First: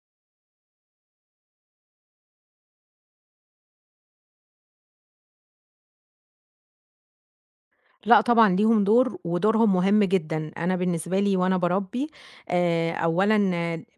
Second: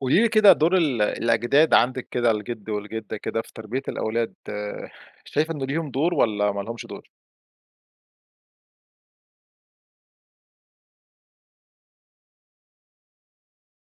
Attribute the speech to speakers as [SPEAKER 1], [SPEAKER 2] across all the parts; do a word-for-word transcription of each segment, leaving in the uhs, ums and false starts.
[SPEAKER 1] قولي لي كده دور ال الأجداد عندِك كده، الجد والجدة كده في تربية الأولاد، آه، شايفة إنه ليهم دور والّا ما لهمش دور؟
[SPEAKER 2] لأ طبعًا ليهم دور، ودورهم مهم جدًا. أنا بالنسبة لي وأنا باربّي آآ، أولًا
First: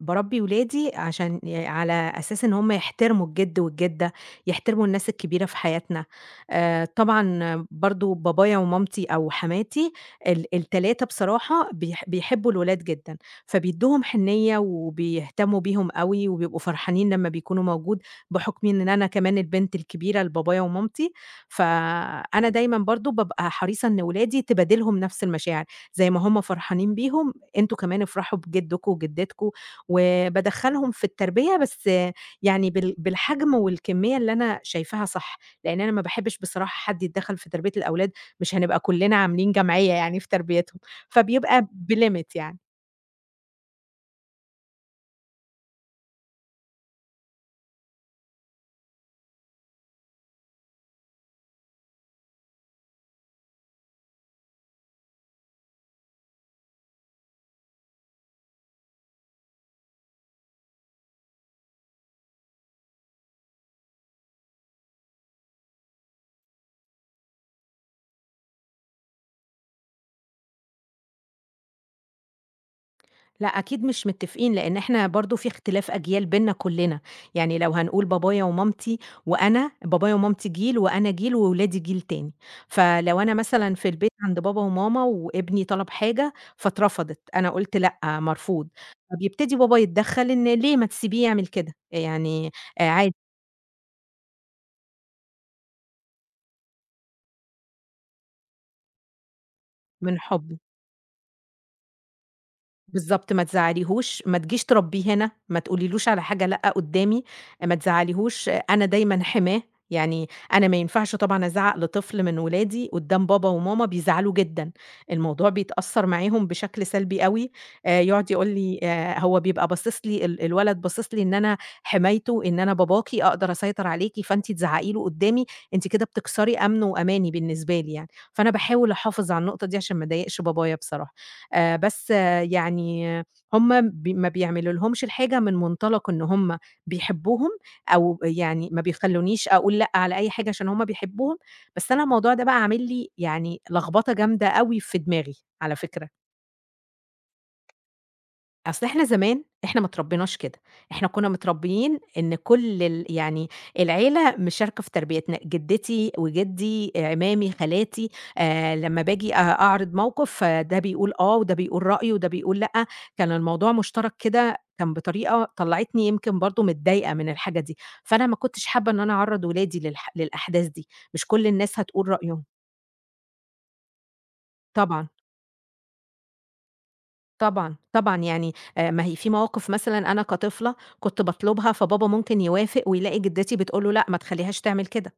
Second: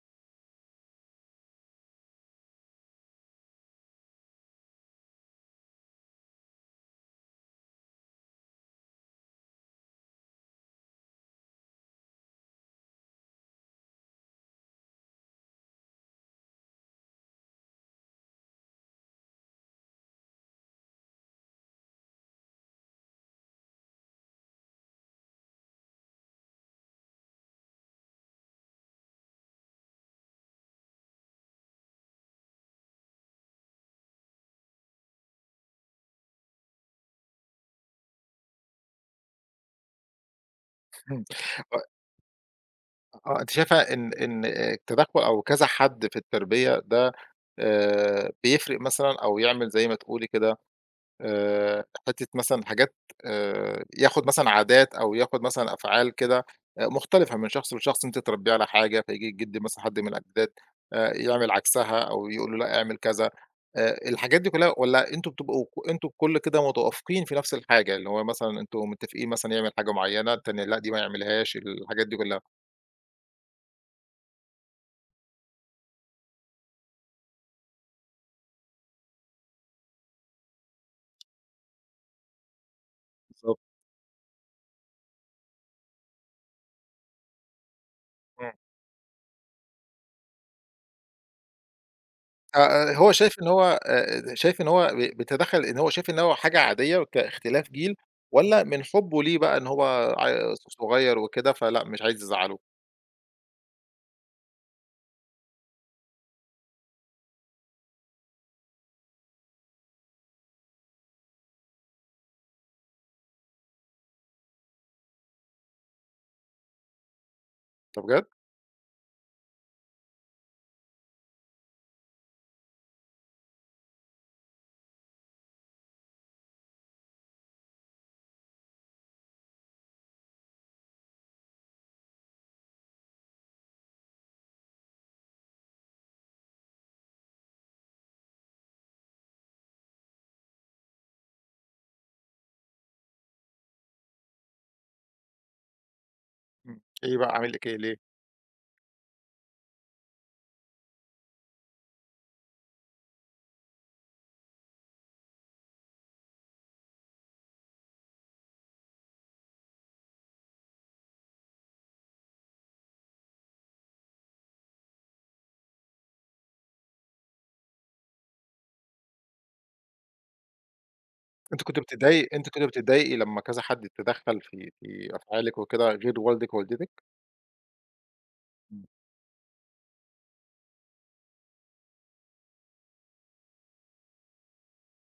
[SPEAKER 2] باربّي ولادي عشان ي على أساس إن هم يحترموا الجد والجدة، يحترموا الناس الكبيرة في حياتنا. آآ، طبعًا برضه بابايا ومامتي أو حماتي ال ال3 بصراحة بيح بيحبوا الولاد جدًا، فبيدّوهم حنيّة وبيهتموا بيهم أوي، وبيبقوا فرحانين لمّا بيكونوا موجود، بحكم إن أنا كمان البنت الكبيرة لبابايا ومامتي، فأنا دايمًا برضه بابقى حريصة إن ولادي تبادلهم نفس المشاعر، زي ما هم فرحانين بيهم، أنتم كمان افرحوا بجدكم وجدتكم، وبادخّلهم في التربية بس يعني بال بالحجم والكمية اللي أنا شايفاها صح، لإن أنا ما باحبش بصراحة حد يتدخّل في تربية الأولاد، مش هنبقى كلنا عاملين جمعية يعني في تربيتهم،
[SPEAKER 1] إمم.
[SPEAKER 2] فبيبقى
[SPEAKER 1] آه.
[SPEAKER 2] بlimit يعني.
[SPEAKER 1] آه. أنتِ شايفة إن إن التدخُّل أو كذا حد في التربية ده آآ، بيفرق مثلًا أو يعمل زي ما تقولي كده آآ، حتّة مثلًا حاجات آآ، ياخد مثلًا عادات أو ياخد مثلًا أفعال كده آآ، مختلفة من شخص لشخص، أنتِ تربّيه على حاجة فييجي جِد مثلًا حد من الأجداد آآ، يعمل عكسها أو يقول له لأ اعمل كذا آآ، الحاجات دي كلّها والّا أنتم بتبقوا ك أنتم الكل كده متوافقين في نفس الحاجة، اللي هو مثلًا أنتم متّفقين مثلًا يعمل حاجة معيّنة، التاني لأ دي ما يعملهاش، الحاجات دي كلّها؟
[SPEAKER 2] لأ، أكيد مش متّفقين، لإن إحنا برضه في اختلاف أجيال بيننا كُلّنا، يعني لو هنقول بابايا ومامتي وأنا، بابايا ومامتي جيل وأنا جيل وولادي جيل تاني، فلو أنا
[SPEAKER 1] بالضبط.
[SPEAKER 2] مثلًا في البيت عند بابا وماما وابني طلب حاجة فاترفضت، أنا قُلت لأ،
[SPEAKER 1] إمم.
[SPEAKER 2] مرفوض، فبيبتدي بابا يتدخّل إن ليه ما تسيبيه يعمل كده، يعني آآ
[SPEAKER 1] آآ، هو
[SPEAKER 2] عادي
[SPEAKER 1] شايف إن هو آآ، شايف إن هو ب بيتدخّل إن هو شايف إن هو حاجة عادية كاختلاف جيل، والّا من حُبّه ليه بقى إن هو
[SPEAKER 2] من
[SPEAKER 1] ع
[SPEAKER 2] حُبّي.
[SPEAKER 1] صغيّر وكده فلأ مش عايز يزعّله؟
[SPEAKER 2] بالضبط، ما تزعّليهوش، ما تجيش تربّيه هنا، ما تقوليلوش على حاجة لأ قُدّامي، ما تزعّليهوش، أنا دايمًا حماه، يعني أنا ما ينفعش طبعًا أزعّق لطفل من ولادي قُدّام بابا وماما بيزعلوا جدًا، الموضوع بيتأثّر معاهم بشكل سلبي أوي. آآ
[SPEAKER 1] طب بجد!
[SPEAKER 2] يقعد يقول لي آآ هو بيبقى باصص لي ال الولد باصص لي إن أنا حمايته، إن أنا باباكِ، أقدر أسيطر عليكِ، فأنتِ تزعّقي له قُدّامي، أنتِ كده بتكسري أمنه وأماني بالنسبة لي يعني، فأنا باحاول أحافظ على النقطة دي عشان ما أضايقش بابايا بصراحة، آآ بس يعني هُم بي ما بيعملوا لهمش الحاجة من منطلق إن هُم بيحبوهم أو يعني ما بيخلّونيش أقول لأ على أي حاجة عشان هُم بيحبوهم، بس أنا الموضوع ده بقى عامل لي يعني لخبطة جامدة أوي في دماغي على فكرة.
[SPEAKER 1] إمم. إيه بقى عامل لِك إيه ليه؟
[SPEAKER 2] أصل إحنا زمان إحنا ما اتربيناش كده، إحنا كنا متربيين إن كل ال يعني العيلة مشاركة في تربيتنا، جدتي وجدي، عمامي، خالاتي، آآ لمّا باجي أ أعرض موقف آه، ده بيقول آه، وده بيقول رأيه، وده بيقول لأ، كان الموضوع مشترك كده كان بطريقة طلّعتني يمكن برضه متضايقة من الحاجة دي، فأنا ما كنتش حابة إن أنا أعرّض ولادي للح للأحداث دي، مش كل
[SPEAKER 1] أنتِ كنتِ
[SPEAKER 2] الناس هتقول
[SPEAKER 1] بتتضايق
[SPEAKER 2] رأيهم.
[SPEAKER 1] أنتِ كنتِ بتتضايقي لمّا كذا حد اتدخّل في
[SPEAKER 2] طبعًا.
[SPEAKER 1] في أفعالِك وكده غير والدِك ووالدتِك؟
[SPEAKER 2] طبعًا، طبعًا، يعني
[SPEAKER 1] إمم.
[SPEAKER 2] آآ ما هي في مواقف مثلًا أنا كطفلة كنت باطلبها، فبابا ممكن يوافق ويلاقي جدتي بتقول له: "لأ، ما تخلّيهاش تعمل كده."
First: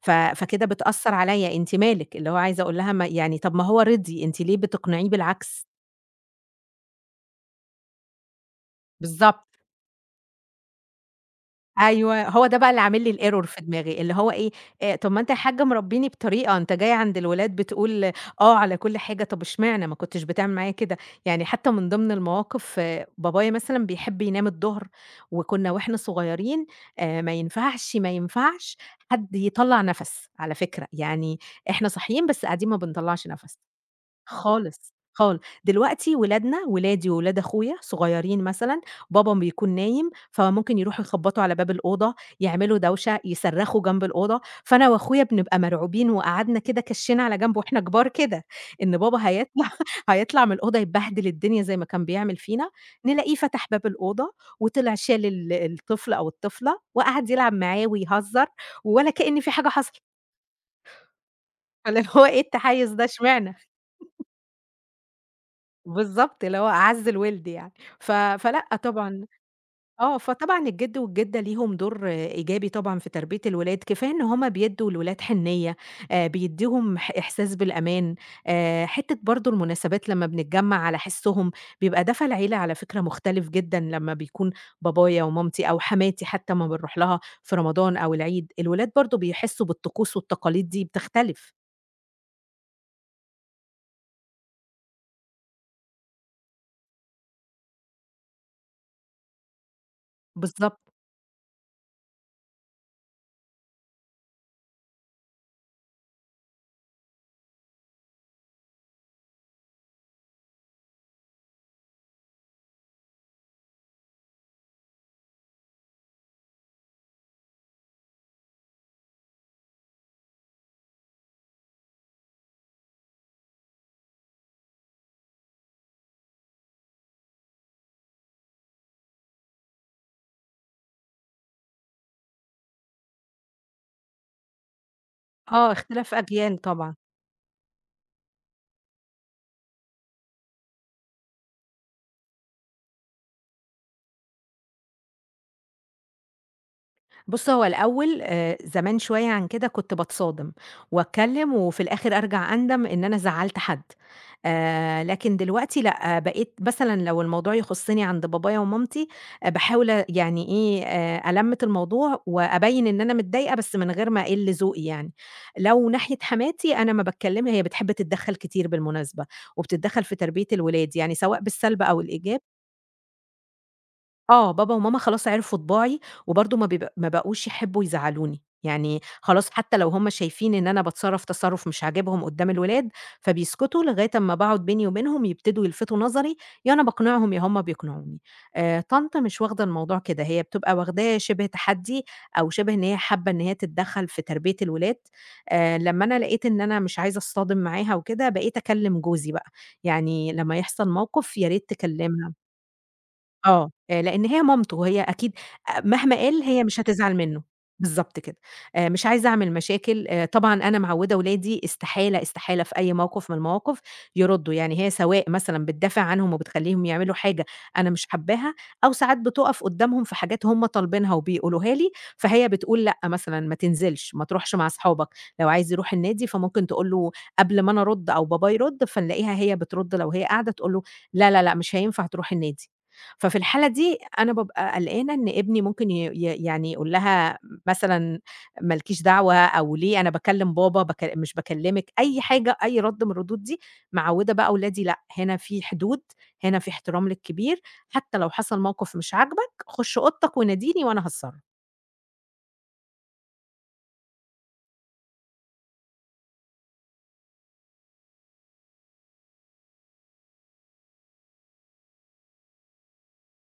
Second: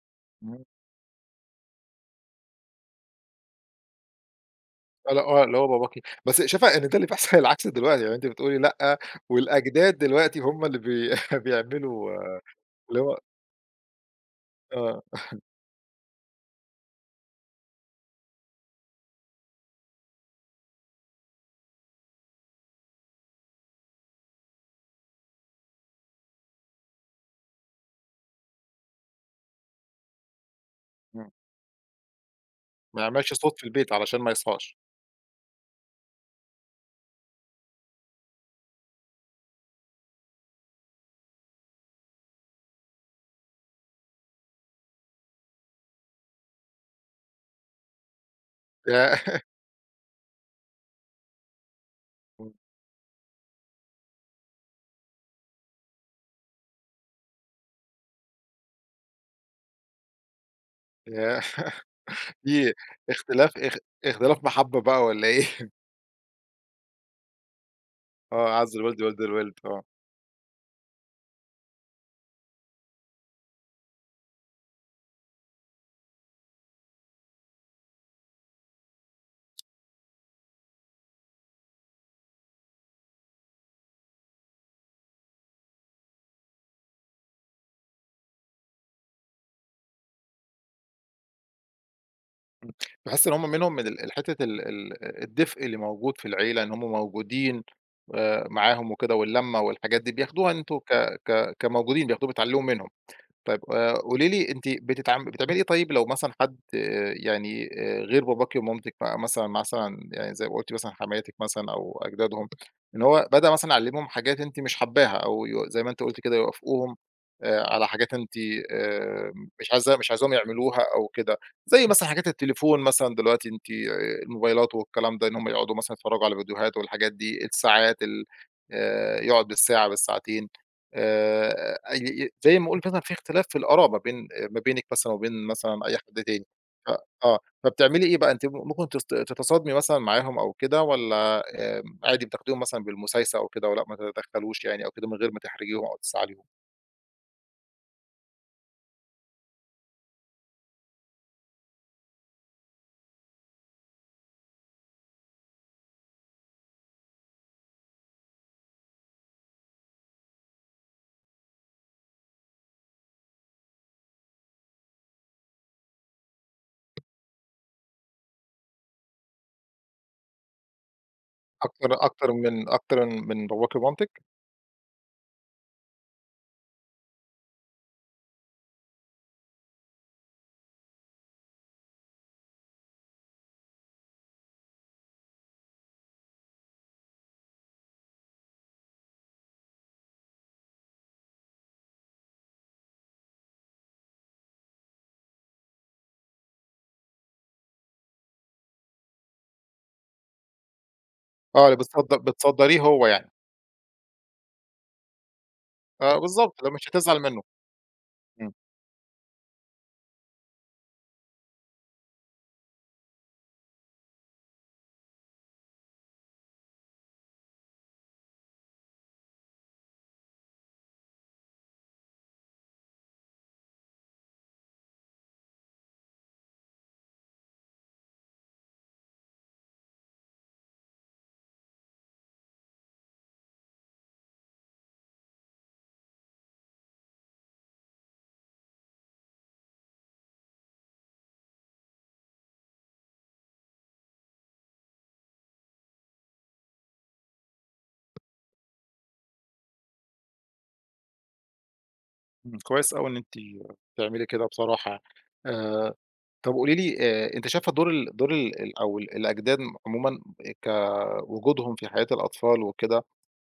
[SPEAKER 2] ف
[SPEAKER 1] إمم.
[SPEAKER 2] فكده بتأثّر عليّا، أنتِ مالِك؟ اللي هو عايزة أقول لها ما يعني طَب ما هو رِضي، أنتِ ليه بتقنعيه
[SPEAKER 1] اللي هو آه، اللي
[SPEAKER 2] بالعكس؟
[SPEAKER 1] هو باباكِ. بس شايفة إن ده اللي بيحصل العكس دلوقتي، يعني أنتِ بتقولي لأ،
[SPEAKER 2] بالضبط.
[SPEAKER 1] والأجداد دلوقتي هم اللي بي بيعملوا
[SPEAKER 2] أيوه،
[SPEAKER 1] آه.
[SPEAKER 2] هو ده بقى اللي عامل
[SPEAKER 1] اللي
[SPEAKER 2] لي
[SPEAKER 1] هو.
[SPEAKER 2] الerror في دماغي، اللي هو إيه، آآ
[SPEAKER 1] آه.
[SPEAKER 2] طب ما أنت يا حاج مربّيني بطريقة، أنت جاي عند الولاد بتقول آه على كل حاجة، طب اشمعنى ما كنتش بتعمل معايا كده؟ يعني حتى من ضمن المواقف آه، بابايا مثلًا بيحب ينام الضهر، وكنا وإحنا صغيرين آآ ما ينفعش، ما ينفعش حد يطلّع نَفَس على فكرة،
[SPEAKER 1] إمم.
[SPEAKER 2] يعني إحنا صاحيين بس قاعدين ما
[SPEAKER 1] ما
[SPEAKER 2] بنطلّعش
[SPEAKER 1] يعملش صوت
[SPEAKER 2] نَفَس.
[SPEAKER 1] في البيت علشان ما يصحاش.
[SPEAKER 2] خالص، خال دلوقتي ولادنا، ولادي وولاد أخويا صغيّرين مثلًا، بابا بيكون نايم، فممكن يروحوا يخبّطوا على باب الأوضة، يعملوا دوشة، يصرّخوا جنب الأوضة، فأنا وأخويا بنبقى مرعوبين وقعدنا كده كشّنا على جنب وإحنا كبار كده، إن بابا
[SPEAKER 1] ياه!
[SPEAKER 2] هيطلع هيطلع من الأوضة يبهدل الدنيا زي ما كان بيعمل فينا، نلاقيه فتح باب الأوضة وطلع شال ال الطفل أو الطفلة وقعد يلعب معاه ويهزّر ولا كإن في حاجة حصلت.
[SPEAKER 1] ياه!
[SPEAKER 2] فاللي هو إيه
[SPEAKER 1] في
[SPEAKER 2] التحيّز ده اشمعنى؟
[SPEAKER 1] اختلاف اخ اختلاف محبة بقى والّا إيه؟
[SPEAKER 2] بالضبط، اللي هو أعَز الوِلد يعني. ف
[SPEAKER 1] آه،
[SPEAKER 2] فلأ
[SPEAKER 1] أعز الوالد ووالد
[SPEAKER 2] طبعًا
[SPEAKER 1] الوالد آه.
[SPEAKER 2] آه، فطبعًا الجِد والجِدة ليهم دور آه، إيجابي طبعًا في تربية الولاد، كفاية إن هُم بيدّوا الولاد حنيّة، آآ بيدّيهم ح إحساس بالأمان، آآ حتّة برضه المناسبات لمّا بنتجمّع على حِسّهم، بيبقى دفى العيلة على فكرة مختلف جدًا لمّا بيكون بابايا ومامتي أو حماتي حتّى أمّا بنروح لها في رمضان أو العيد، الولاد برضه بيحسّوا بالطقوس والتقاليد دي بتختلف.
[SPEAKER 1] باحس إن هم منهم من ال حتة ال ال الدفء اللي موجود في العيلة، إن هم موجودين آآ معاهم وكده واللمة والحاجات دي، بياخدوها أنتم
[SPEAKER 2] بالضبط.
[SPEAKER 1] ك ك كموجودين، بياخدوها بتعلّموا منهم. طيب آآ قولي لي أنتِ بتتعام بتعملي إيه طيب لو مثلًا حد آه، يعني آآ غير باباكِ ومامتِك بقى مثلًا مثلًا يعني زي ما قُلتِ مثلًا حماتِك مثلًا أو أجدادهم، إن هو بدأ مثلًا يعلّمهم حاجات أنتِ مش حاباها أو ي زي ما أنتِ قُلتِ كده يوافقوهم آآ على حاجات أنتِ آآ مش عايزة مش عايزاهم يعملوها أو كده، زي مثلًا حاجات التليفون مثلًا دلوقتي أنتِ آه، الموبايلات والكلام ده، إن هم يقعدوا مثلًا يتفرّجوا على فيديوهات والحاجات دي، الساعات ال آآ يقعد بالساعة، بالساعتين. آآ أي زي ما قُلت مثلًا في اختلاف في الآراء ما بين آه، ما بينِك مثلًا وبين
[SPEAKER 2] آه،
[SPEAKER 1] مثلًا أي
[SPEAKER 2] اختلاف
[SPEAKER 1] حد تاني.
[SPEAKER 2] أجيال
[SPEAKER 1] ف
[SPEAKER 2] طبعًا.
[SPEAKER 1] آه، فبتعملي إيه بقى أنتِ ممكن تست تتصادمي مثلًا معاهم أو كده والّا آمم عادي بتاخديهم مثلًا بالمسايسة أو كده ولأ ما تتدخلوش يعني أو كده من غير ما تحرجيهم أو تزعّليهم؟
[SPEAKER 2] بُص، هو الأول آآ زمان شوية عن كده كنت باتصادم وأتكلّم وفي الآخر أرجع أندم إن أنا زعّلت حد. آآ لكن دلوقتي لأ، آه، بقيت مثلًا لو الموضوع يخُصّني عند بابايا ومامتي، أ باحاول أ يعني إيه، آآ ألَمِّت الموضوع وأبيّن إن أنا متضايقة بس من غير ما أقِل ذوقي يعني. لو ناحية حماتي، أنا ما باتكلّمها هي بتحب تتدخّل كتير بالمناسبة وبتتدخّل في تربية الولاد، يعني سواء بالسلب
[SPEAKER 1] أكتر
[SPEAKER 2] أو
[SPEAKER 1] أكتر
[SPEAKER 2] الإيجاب.
[SPEAKER 1] من أكتر من باباكِ ومامتِك؟
[SPEAKER 2] آه، بابا وماما خلاص عرفوا طباعي، وبرضه ما بيب ما بقوش يحبّوا يزعّلوني، يعني خلاص حتى لو هُم شايفين إن أنا باتصرّف تصرُّف مش عاجبهم قدّام الولاد، فبيسكتوا لغاية أمّا باقعد بيني وبينهم يبتدوا يلفتوا نظري، يا أنا باقنعهم يا هُم بيقنعوني. آآ، طنط مش واخدة الموضوع كده، هي بتبقى واخداه شِبه تحدّي أو شِبه إن هي حابّة إن هي تتدخّل في تربية الولاد. آآ، لمّا أنا لقيت إن أنا مش عايزة أصطدم معاها وكده، بقيت أكلّم جوزي بقى، يعني لمّا يحصل موقف يا
[SPEAKER 1] آه،
[SPEAKER 2] ريت
[SPEAKER 1] اللي بتصد
[SPEAKER 2] تكلّمها.
[SPEAKER 1] بتصدّريه هو يعني.
[SPEAKER 2] آه، آآ لإن هي مامته وهي أكيد أ مهما
[SPEAKER 1] آه،
[SPEAKER 2] قال
[SPEAKER 1] بالضبط.
[SPEAKER 2] هي
[SPEAKER 1] اللي هو
[SPEAKER 2] مش
[SPEAKER 1] مش
[SPEAKER 2] هتزعل
[SPEAKER 1] هتزعل منه.
[SPEAKER 2] منه، بالضبط كده،
[SPEAKER 1] إمم.
[SPEAKER 2] آآ مش عايزة أعمل مشاكل، آآ طبعًا أنا معوّدة ولادي استحالة، استحالة في أي موقف من المواقف يردّوا، يعني هي سواء مثلًا بتدافع عنهم وبتخلّيهم يعملوا حاجة أنا مش حاباها، أو ساعات بتُقف قدّامهم في حاجات هُم طالبينها وبيقولوها لي، فهي بتقول لأ مثلًا ما تنزلش، ما تروحش مع أصحابك، لو عايز يروح النادي فممكن تقول له قبل ما أنا أرُد أو باباه يرُد، فنلاقيها هي بترُد لو هي قاعدة تقول له: "لا، لا، لأ، مش هينفع تروح النادي." ففي الحالة دي أنا بابقى قلقانة إن ابني ممكن ي ي يعني يقول لها مثلًا ما لكيش دعوة أو ليه أنا باكلم بابا بك مش باكلمِك، أي حاجة، أي رَد من الردود دي، معوّدة بقى ولادي لأ، هنا في حدود، هنا في احترام للكبير، حتى لو حصل موقف مش عاجبك خُش أوضتك وناديني وأنا هاتصرّف.
[SPEAKER 1] إمم. كويس أوي إن أنتِ بتعملي كده بصراحة. آآ طب قولي لي آآ، أنتِ شايفة دور ال دور ال ال أو ال الأجداد عمومًا كوجودهم في حياة الأطفال وكده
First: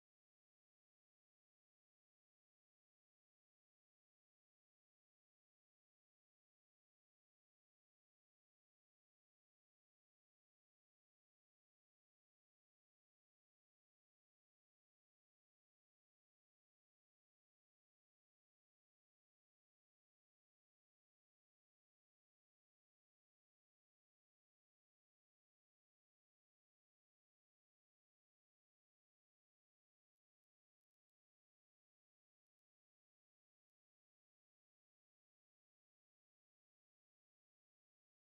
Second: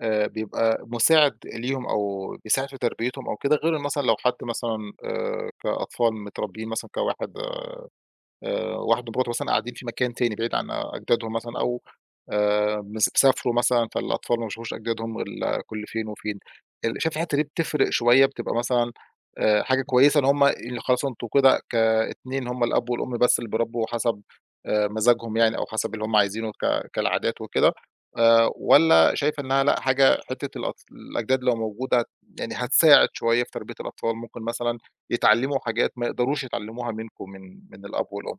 [SPEAKER 1] آآ، بيبقى مساعد ليهم أو بيساعد في تربيتهم أو كده، غير مثلًا لو حد مثلًا آآ، كأطفال متربيين مثلًا كواحد آآ واحد ومراته مثلًا قاعدين في مكان تاني بعيد عن أجدادهم مثلًا أو آآ مس سافروا مثلًا، فالأطفال ما بيشوفوش أجدادهم غير كل فين وفين. ال شايف الحتّة دي بتفرق شوية، بتبقى مثلًا آآ حاجة كويسة إن هم ال خلاص أنتم كده كاتنين هم الأب والأم بس اللي بيربّوا حسب آآ مزاجهم يعني أو حسب اللي هم عايزينه ك كالعادات وكده، آآ والّا شايفة إنها لأ، حاجة حتّة الأطف الأجداد لو موجودة يعني هتساعد شوية في تربية الأطفال، ممكن مثلًا يتعلّموا حاجات ما يقدروش يتعلّموها منكم من من الأب والأم؟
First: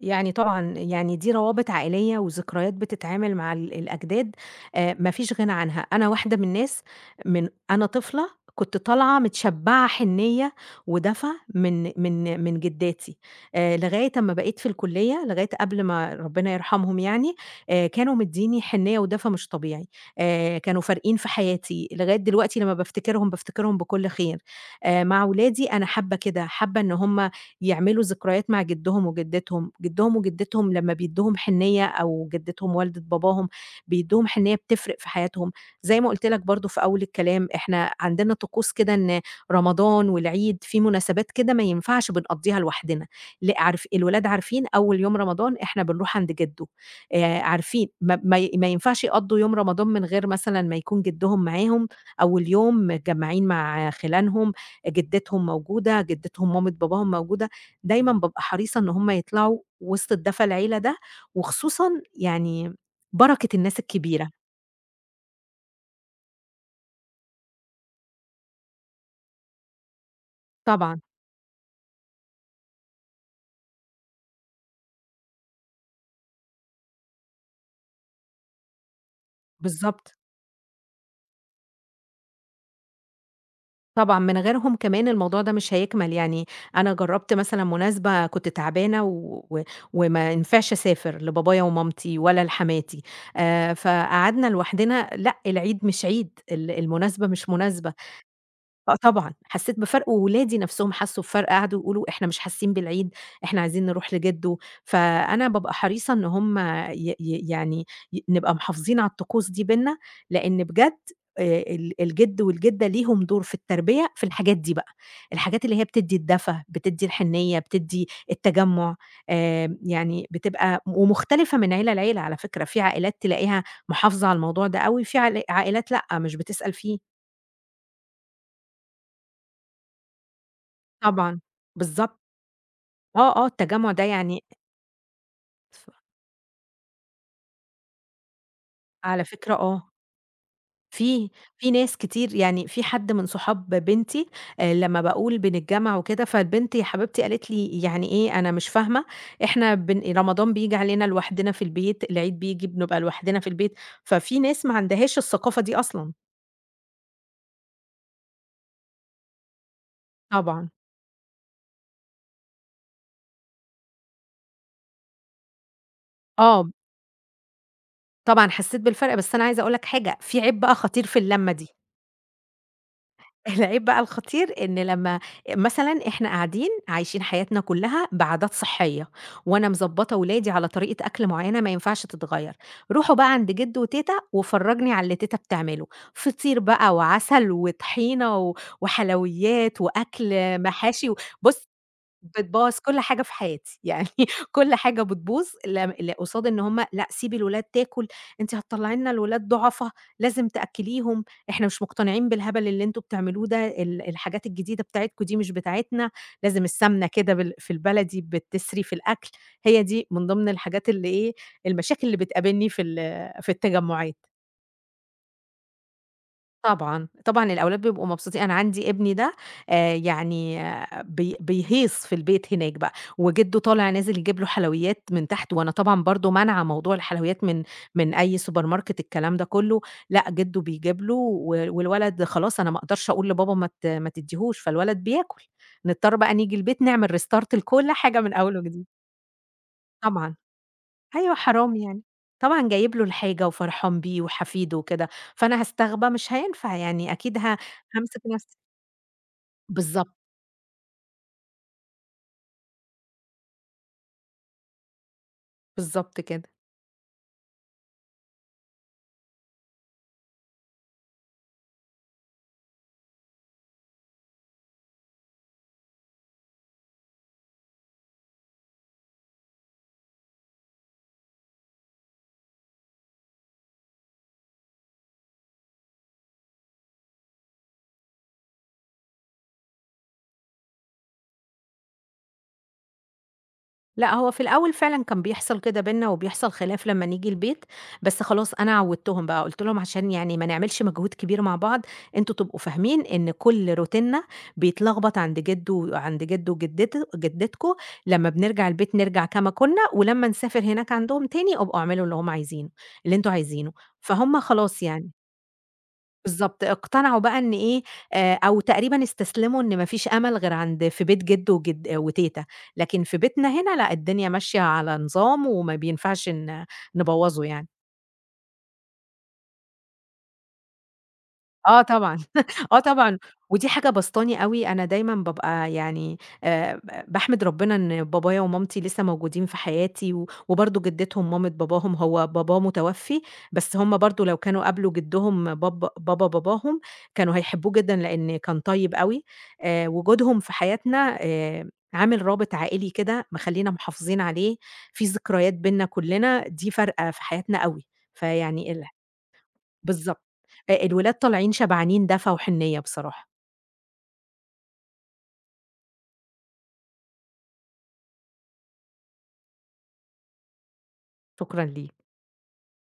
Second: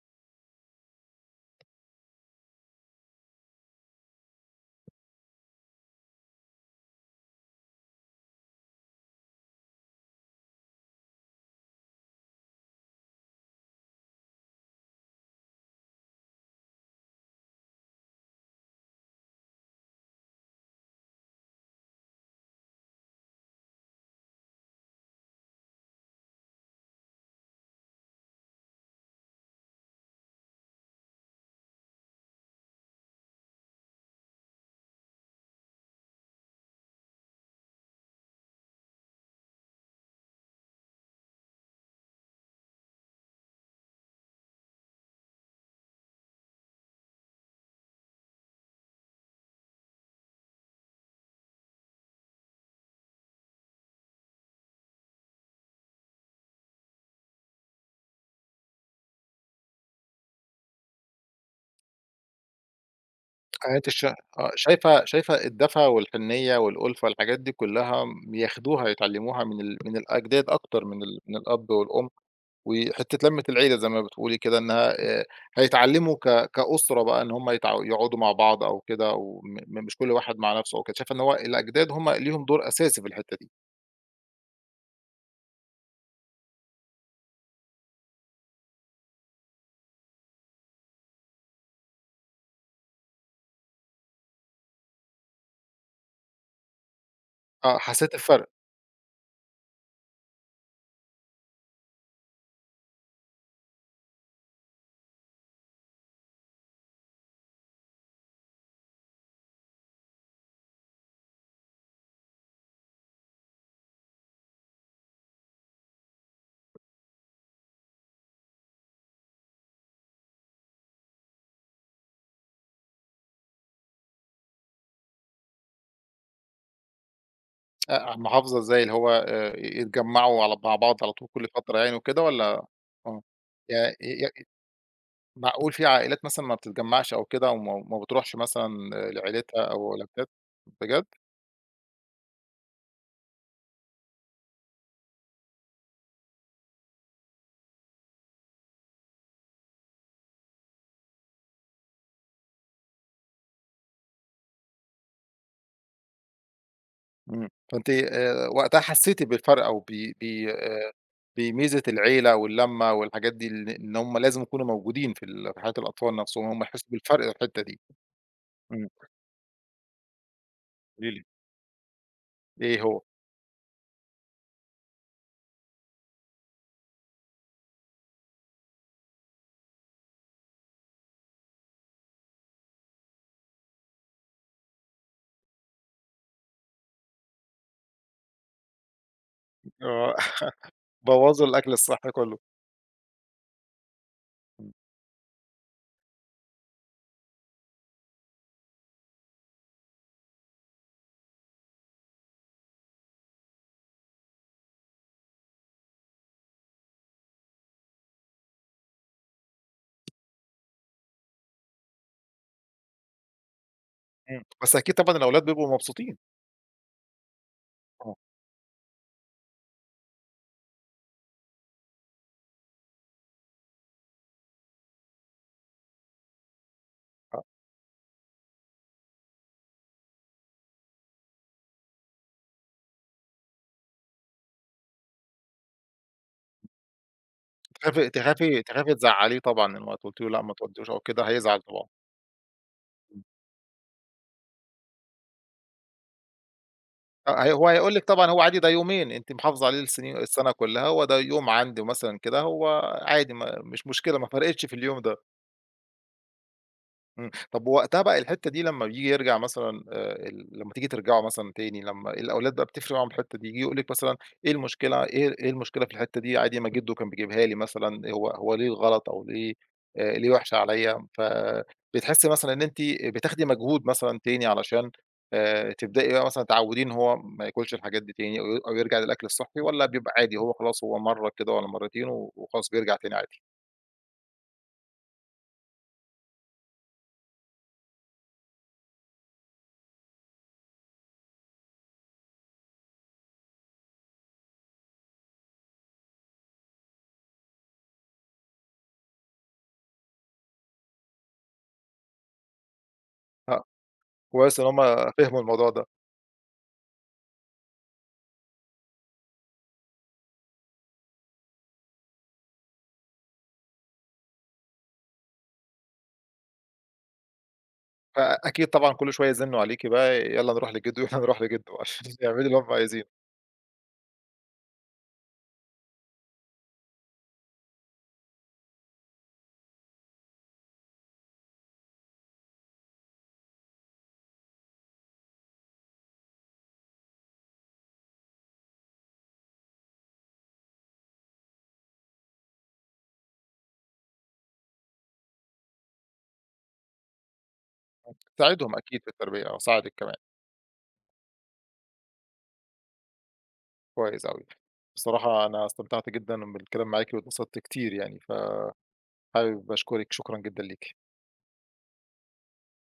[SPEAKER 2] يعني طبعًا يعني دي روابط عائلية وذكريات بتتعمل مع ال الأجداد آآ ما فيش غنى عنها، أنا واحدة من الناس من أنا طفلة كنت طالعة متشبعة حنيّة ودفى من من من جداتي، آآ لغاية أمّا بقيت في الكلية، لغاية قبل ما ربنا يرحمهم يعني، آآ كانوا مدّيني حنيّة ودفى مش طبيعي، آآ كانوا فارقين في حياتي، لغاية دلوقتي لمّا بافتكرهم بافتكرهم بكل خير، آآ مع ولادي أنا حابة كده، حابة إن هُم يعملوا ذكريات مع جدهم وجدتهم، جدهم وجدتهم لمّا بيدّوهم حنيّة أو جدتهم والدة باباهم بيدّوهم حنيّة بتفرق في حياتهم، زي ما قُلت لك برضه في أول الكلام إحنا عندنا طقوس كده إن رمضان والعيد في مناسبات كده ما ينفعش بنقضّيها لوحدنا، ل عارف الولاد عارفين أول يوم رمضان إحنا بنروح عند جده، آآ عارفين ما ما ي ما ينفعش يقضّوا يوم رمضان من غير مثلًا ما يكون جدهم معاهم، أول يوم متجمّعين مع خِلانهم، جدتهم موجودة، جدتهم مامة باباهم موجودة. دايمًا بابقى حريصة إن هم يطلعوا وسط الدفا العيلة ده، وخصوصًا يعني بركة الناس
[SPEAKER 1] حياة الش
[SPEAKER 2] الكبيرة.
[SPEAKER 1] آه، شايفة شايفة الدفا والحنيّة والألفة الحاجات دي كلّها بياخدوها يتعلّموها من ال من الأجداد أكتر
[SPEAKER 2] طبعًا،
[SPEAKER 1] من ال من الأب والأم، وحتّة لمّة العيلة زي ما بتقولي كده إنها آآ، هيتعلّموا ك كأسرة بقى إن هم يتع يقعدوا مع بعض أو كده أو م م مش كل
[SPEAKER 2] بالضبط،
[SPEAKER 1] واحد مع نَفْسه أو كده، شايفة إن هو الأجداد هم ليهم دور أساسي في الحتّة دي.
[SPEAKER 2] طبعًا، من غيرهم كمان الموضوع ده مش هيكمل، يعني أنا جرّبت مثلًا مناسبة كنت تعبانة و و وما ينفعش أسافر لبابايا ومامتي ولا لحماتي، آآ، فقعدنا لوحدنا لأ، العيد مش عيد، ال المناسبة مش
[SPEAKER 1] آه،
[SPEAKER 2] مناسبة.
[SPEAKER 1] حسّيتِ بفرق.
[SPEAKER 2] آه طبعًا، حسّيت بفرق وولادي نَفْسهم حسّوا بفرق، قعدوا يقولوا إحنا مش حاسين بالعيد، إحنا عايزين نروح لجِدّو، فأنا بابقى حريصة إن هم ي ي يعني ي نبقى محافظين على الطقوس دي بيننا، لإن بجد آآ ال الجِد والجِدة ليهم دور في التربية في الحاجات دي بقى، الحاجات اللي هي بتدّي الدفى، بتدّي الحنيّة، بتدّي التجمُّع، آآ يعني بتبقى ومختلفة من عيلة لعيلة على فكرة، في عائلات تلاقيها محافظة على الموضوع ده أوي، في عل عائلات لأ، مش بتسأل فيه.
[SPEAKER 1] آآ، محافظة إزاي اللي هو آآ، يتجمّعوا على مع بعض على طول
[SPEAKER 2] طبعًا،
[SPEAKER 1] كل فترة يعني
[SPEAKER 2] بالضبط.
[SPEAKER 1] وكده والّا؟ آه.
[SPEAKER 2] آه، آه،
[SPEAKER 1] يع
[SPEAKER 2] التجمُّع ده
[SPEAKER 1] ي
[SPEAKER 2] يعني
[SPEAKER 1] معقول في
[SPEAKER 2] ف
[SPEAKER 1] عائلات مثلًا ما بتتجمّعش أو كده وما ما بتروحش مثلًا
[SPEAKER 2] على فكرة
[SPEAKER 1] لعيلتها أو
[SPEAKER 2] آه،
[SPEAKER 1] والدتها. بجد؟
[SPEAKER 2] في في ناس كتير يعني في حد من صحاب بنتي آآ، لمّا باقول بنتجمّع وكده، فالبنت يا حبيبتي قالت لي: "يعني إيه أنا مش فاهمة، إحنا بن رمضان بييجي علينا لوحدنا في البيت، العيد بييجي بنبقى لوحدنا في البيت." ففي ناس ما عندهاش الثقافة دي أصلًا.
[SPEAKER 1] إمم. فأنتِ آآ وقتها حسّيتِ بالفرق أو ب ب
[SPEAKER 2] طبعًا،
[SPEAKER 1] آآ بميزة العيلة واللمّة والحاجات دي ال إن هم لازم يكونوا موجودين في ال في حياة الأطفال نَفْسهم، هم
[SPEAKER 2] آه،
[SPEAKER 1] يحسّوا بالفرق في الحتّة دي.
[SPEAKER 2] طبعًا حسّيت
[SPEAKER 1] إمم.
[SPEAKER 2] بالفرق، بس أنا عايزة أقول لك حاجة، في عيب بقى خطير
[SPEAKER 1] قولي
[SPEAKER 2] في
[SPEAKER 1] لي
[SPEAKER 2] اللمة دي.
[SPEAKER 1] إيه هو؟
[SPEAKER 2] العيب بقى الخطير إن لمّا مثلًا إحنا قاعدين عايشين حياتنا كلّها بعادات صحية، وأنا مضبّطة ولادي على طريقة أكل معيّنة ما ينفعش تتغيّر، روحوا بقى عند جِدّو وتيتة وفرّجني على اللي تيتة بتعمله، فطير بقى وعسل وطحينة و وحلويات
[SPEAKER 1] آه.
[SPEAKER 2] وأكل محاشي و
[SPEAKER 1] بوّظوا
[SPEAKER 2] بُص
[SPEAKER 1] الأكل الصحّي كُلّه.
[SPEAKER 2] بتبوّظ كل حاجة في حياتي، يعني كل حاجة بتبوظ لم ل قصاد إن هم لأ، سيبي الولاد تاكل، أنتِ هتطلّعي لنا الولاد ضُعفا، لازم تأكّليهم، إحنا مش مقتنعين بالهبل اللي أنتم بتعملوه ده، ال الحاجات الجديدة بتاعتكم دي مش بتاعتنا، لازم السمنة كده بال في البلدي بتسري في الأكل، هي دي من ضمن الحاجات اللي إيه، المشاكل اللي بتقابلني في ال في التجمُّعات.
[SPEAKER 1] إمم. بس أكيد طبعًا الأولاد بيبقوا مبسوطين.
[SPEAKER 2] طبعًا، طبعًا الأولاد بيبقوا
[SPEAKER 1] آه.
[SPEAKER 2] مبسوطين، أنا عندي ابني ده آآ يعني بي بيهيص في البيت هناك بقى، وجده طالع نازل يجيب له حلويات من تحت، وأنا طبعًا برضه مانعة موضوع
[SPEAKER 1] آه.
[SPEAKER 2] الحلويات من من أي سوبر ماركت الكلام ده كلّه، لأ جده بيجيب له و والولد خلاص أنا ما أقدرش أقول لبابا ما ت ما تديهوش، فالولد بياكل، نضطر بقى نيجي البيت نعمل restart لكل
[SPEAKER 1] تخافي
[SPEAKER 2] حاجة من أول
[SPEAKER 1] تخافي
[SPEAKER 2] وجديد.
[SPEAKER 1] تخافي تزعّليه طبعًا لمّا تقولتِ له
[SPEAKER 2] طبعًا.
[SPEAKER 1] لأ ما تودّيهوش أو كده
[SPEAKER 2] أيوه
[SPEAKER 1] هيزعل
[SPEAKER 2] حرام
[SPEAKER 1] طبعًا.
[SPEAKER 2] يعني، طبعًا جايب له الحاجة وفرحان بيه وحفيده وكده، فأنا هاستغبى مش هينفع يعني أكيد ه
[SPEAKER 1] آه، هي هو هيقول لِك
[SPEAKER 2] هامسك
[SPEAKER 1] طبعًا هو
[SPEAKER 2] نفسي
[SPEAKER 1] عادي ده يومين، أنتِ محافظة عليه
[SPEAKER 2] بالضبط،
[SPEAKER 1] السنين السنة كلّها، هو ده يوم عندي مثلًا كده، هو عادي ما مش مشكلة ما فرقتش في اليوم ده.
[SPEAKER 2] بالضبط كده.
[SPEAKER 1] إمم. طب وقتها بقى الحتّة دي لمّا بييجي يرجع مثلًا آآ ال لمّا تيجي ترجعوا مثلًا تاني، لمّا الأولاد بقى بتفرق معاهم الحتّة دي، ييجي يقول لِك مثلًا إيه المشكلة إيه إيه المشكلة في الحتّة دي عادي ما جدو كان بيجيبها لي مثلًا، هو هو ليه الغلط أو ليه آآ ليه وِحشة عليّا، فبتحسّي مثلًا إن أنتِ بتاخدي مجهود مثلًا تاني علشان آآ تبدئي بقى مثلًا تعوّديه إن هو ما ياكلش الحاجات دي تاني أو ي أو يرجع للأكل الصحّي والّا بيبقى عادي هو خلاص هو مرّة كده والّا مرّتين و وخلاص بيرجع تاني عادي؟
[SPEAKER 2] لأ، هو في الأول فعلًا كان بيحصل كده بيننا وبيحصل خلاف لمّا نيجي البيت، بس خلاص أنا عوّدتهم بقى، قُلت لهم عشان يعني ما نعملش مجهود كبير مع بعض، أنتم تبقوا فاهمين إن كل روتيننا بيتلخبط عند جده وعند جده وجدته جدتكم، لمّا بنرجع البيت نرجع كما كنا، ولمّا نسافر هناك عندهم تاني ابقوا اعملوا اللي هم عايزينه اللي أنتم
[SPEAKER 1] آه،
[SPEAKER 2] عايزينه، فهُم
[SPEAKER 1] كويس إن هم
[SPEAKER 2] خلاص يعني.
[SPEAKER 1] فهموا الموضوع ده.
[SPEAKER 2] بالضبط، اقتنعوا بقى إن إيه، آآ أو تقريبًا استسلموا إن ما فيش أمل غير عند في بيت جِدّو وجد وتيتة، لكن في بيتنا هنا لأ، الدنيا ماشية على نظام وما بينفعش ن نبوّظه يعني.
[SPEAKER 1] فأكيد طبعًا كل شوية يزنّوا عليكِ بقى يالّا نروح لجدو، يالّا نروح لجدو
[SPEAKER 2] آه
[SPEAKER 1] عشان
[SPEAKER 2] طبعًا.
[SPEAKER 1] يعملوا اللي هم
[SPEAKER 2] آه
[SPEAKER 1] عايزينه،
[SPEAKER 2] طبعًا، ودي حاجة باسطاني أوي، أنا دايمًا بابقى يعني آآ ب باحمد ربنا إن بابايا ومامتي لسه موجودين في حياتي، و وبرضه جدتهم مامة باباهم هو باباه متوفي، بس هم برضه لو كانوا قابلوا جدهم باب بابا باباهم، كانوا هيحبوه جدًا لإن كان طيب أوي، آآ وجودهم في حياتنا آآ عامل رابط عائلي كده مخلّينا محافظين عليه، في ذكريات بيننا كلّنا دي فارقة في حياتنا أوي، فيعني
[SPEAKER 1] تساعدهم
[SPEAKER 2] ال
[SPEAKER 1] أكيد في التربية آه، ساعدِك كمان.
[SPEAKER 2] بالضبط، آآ الولاد طالعين شبعانين دفى وحنيّة بصراحة.
[SPEAKER 1] كويس أوي. بصراحة أنا استمتعت جدًا بالكلام معاكِ واتبسطت كتير يعني، فحابب أشكرِك، شكرًا جدًا ليكِ.
[SPEAKER 2] شكرًا ليك.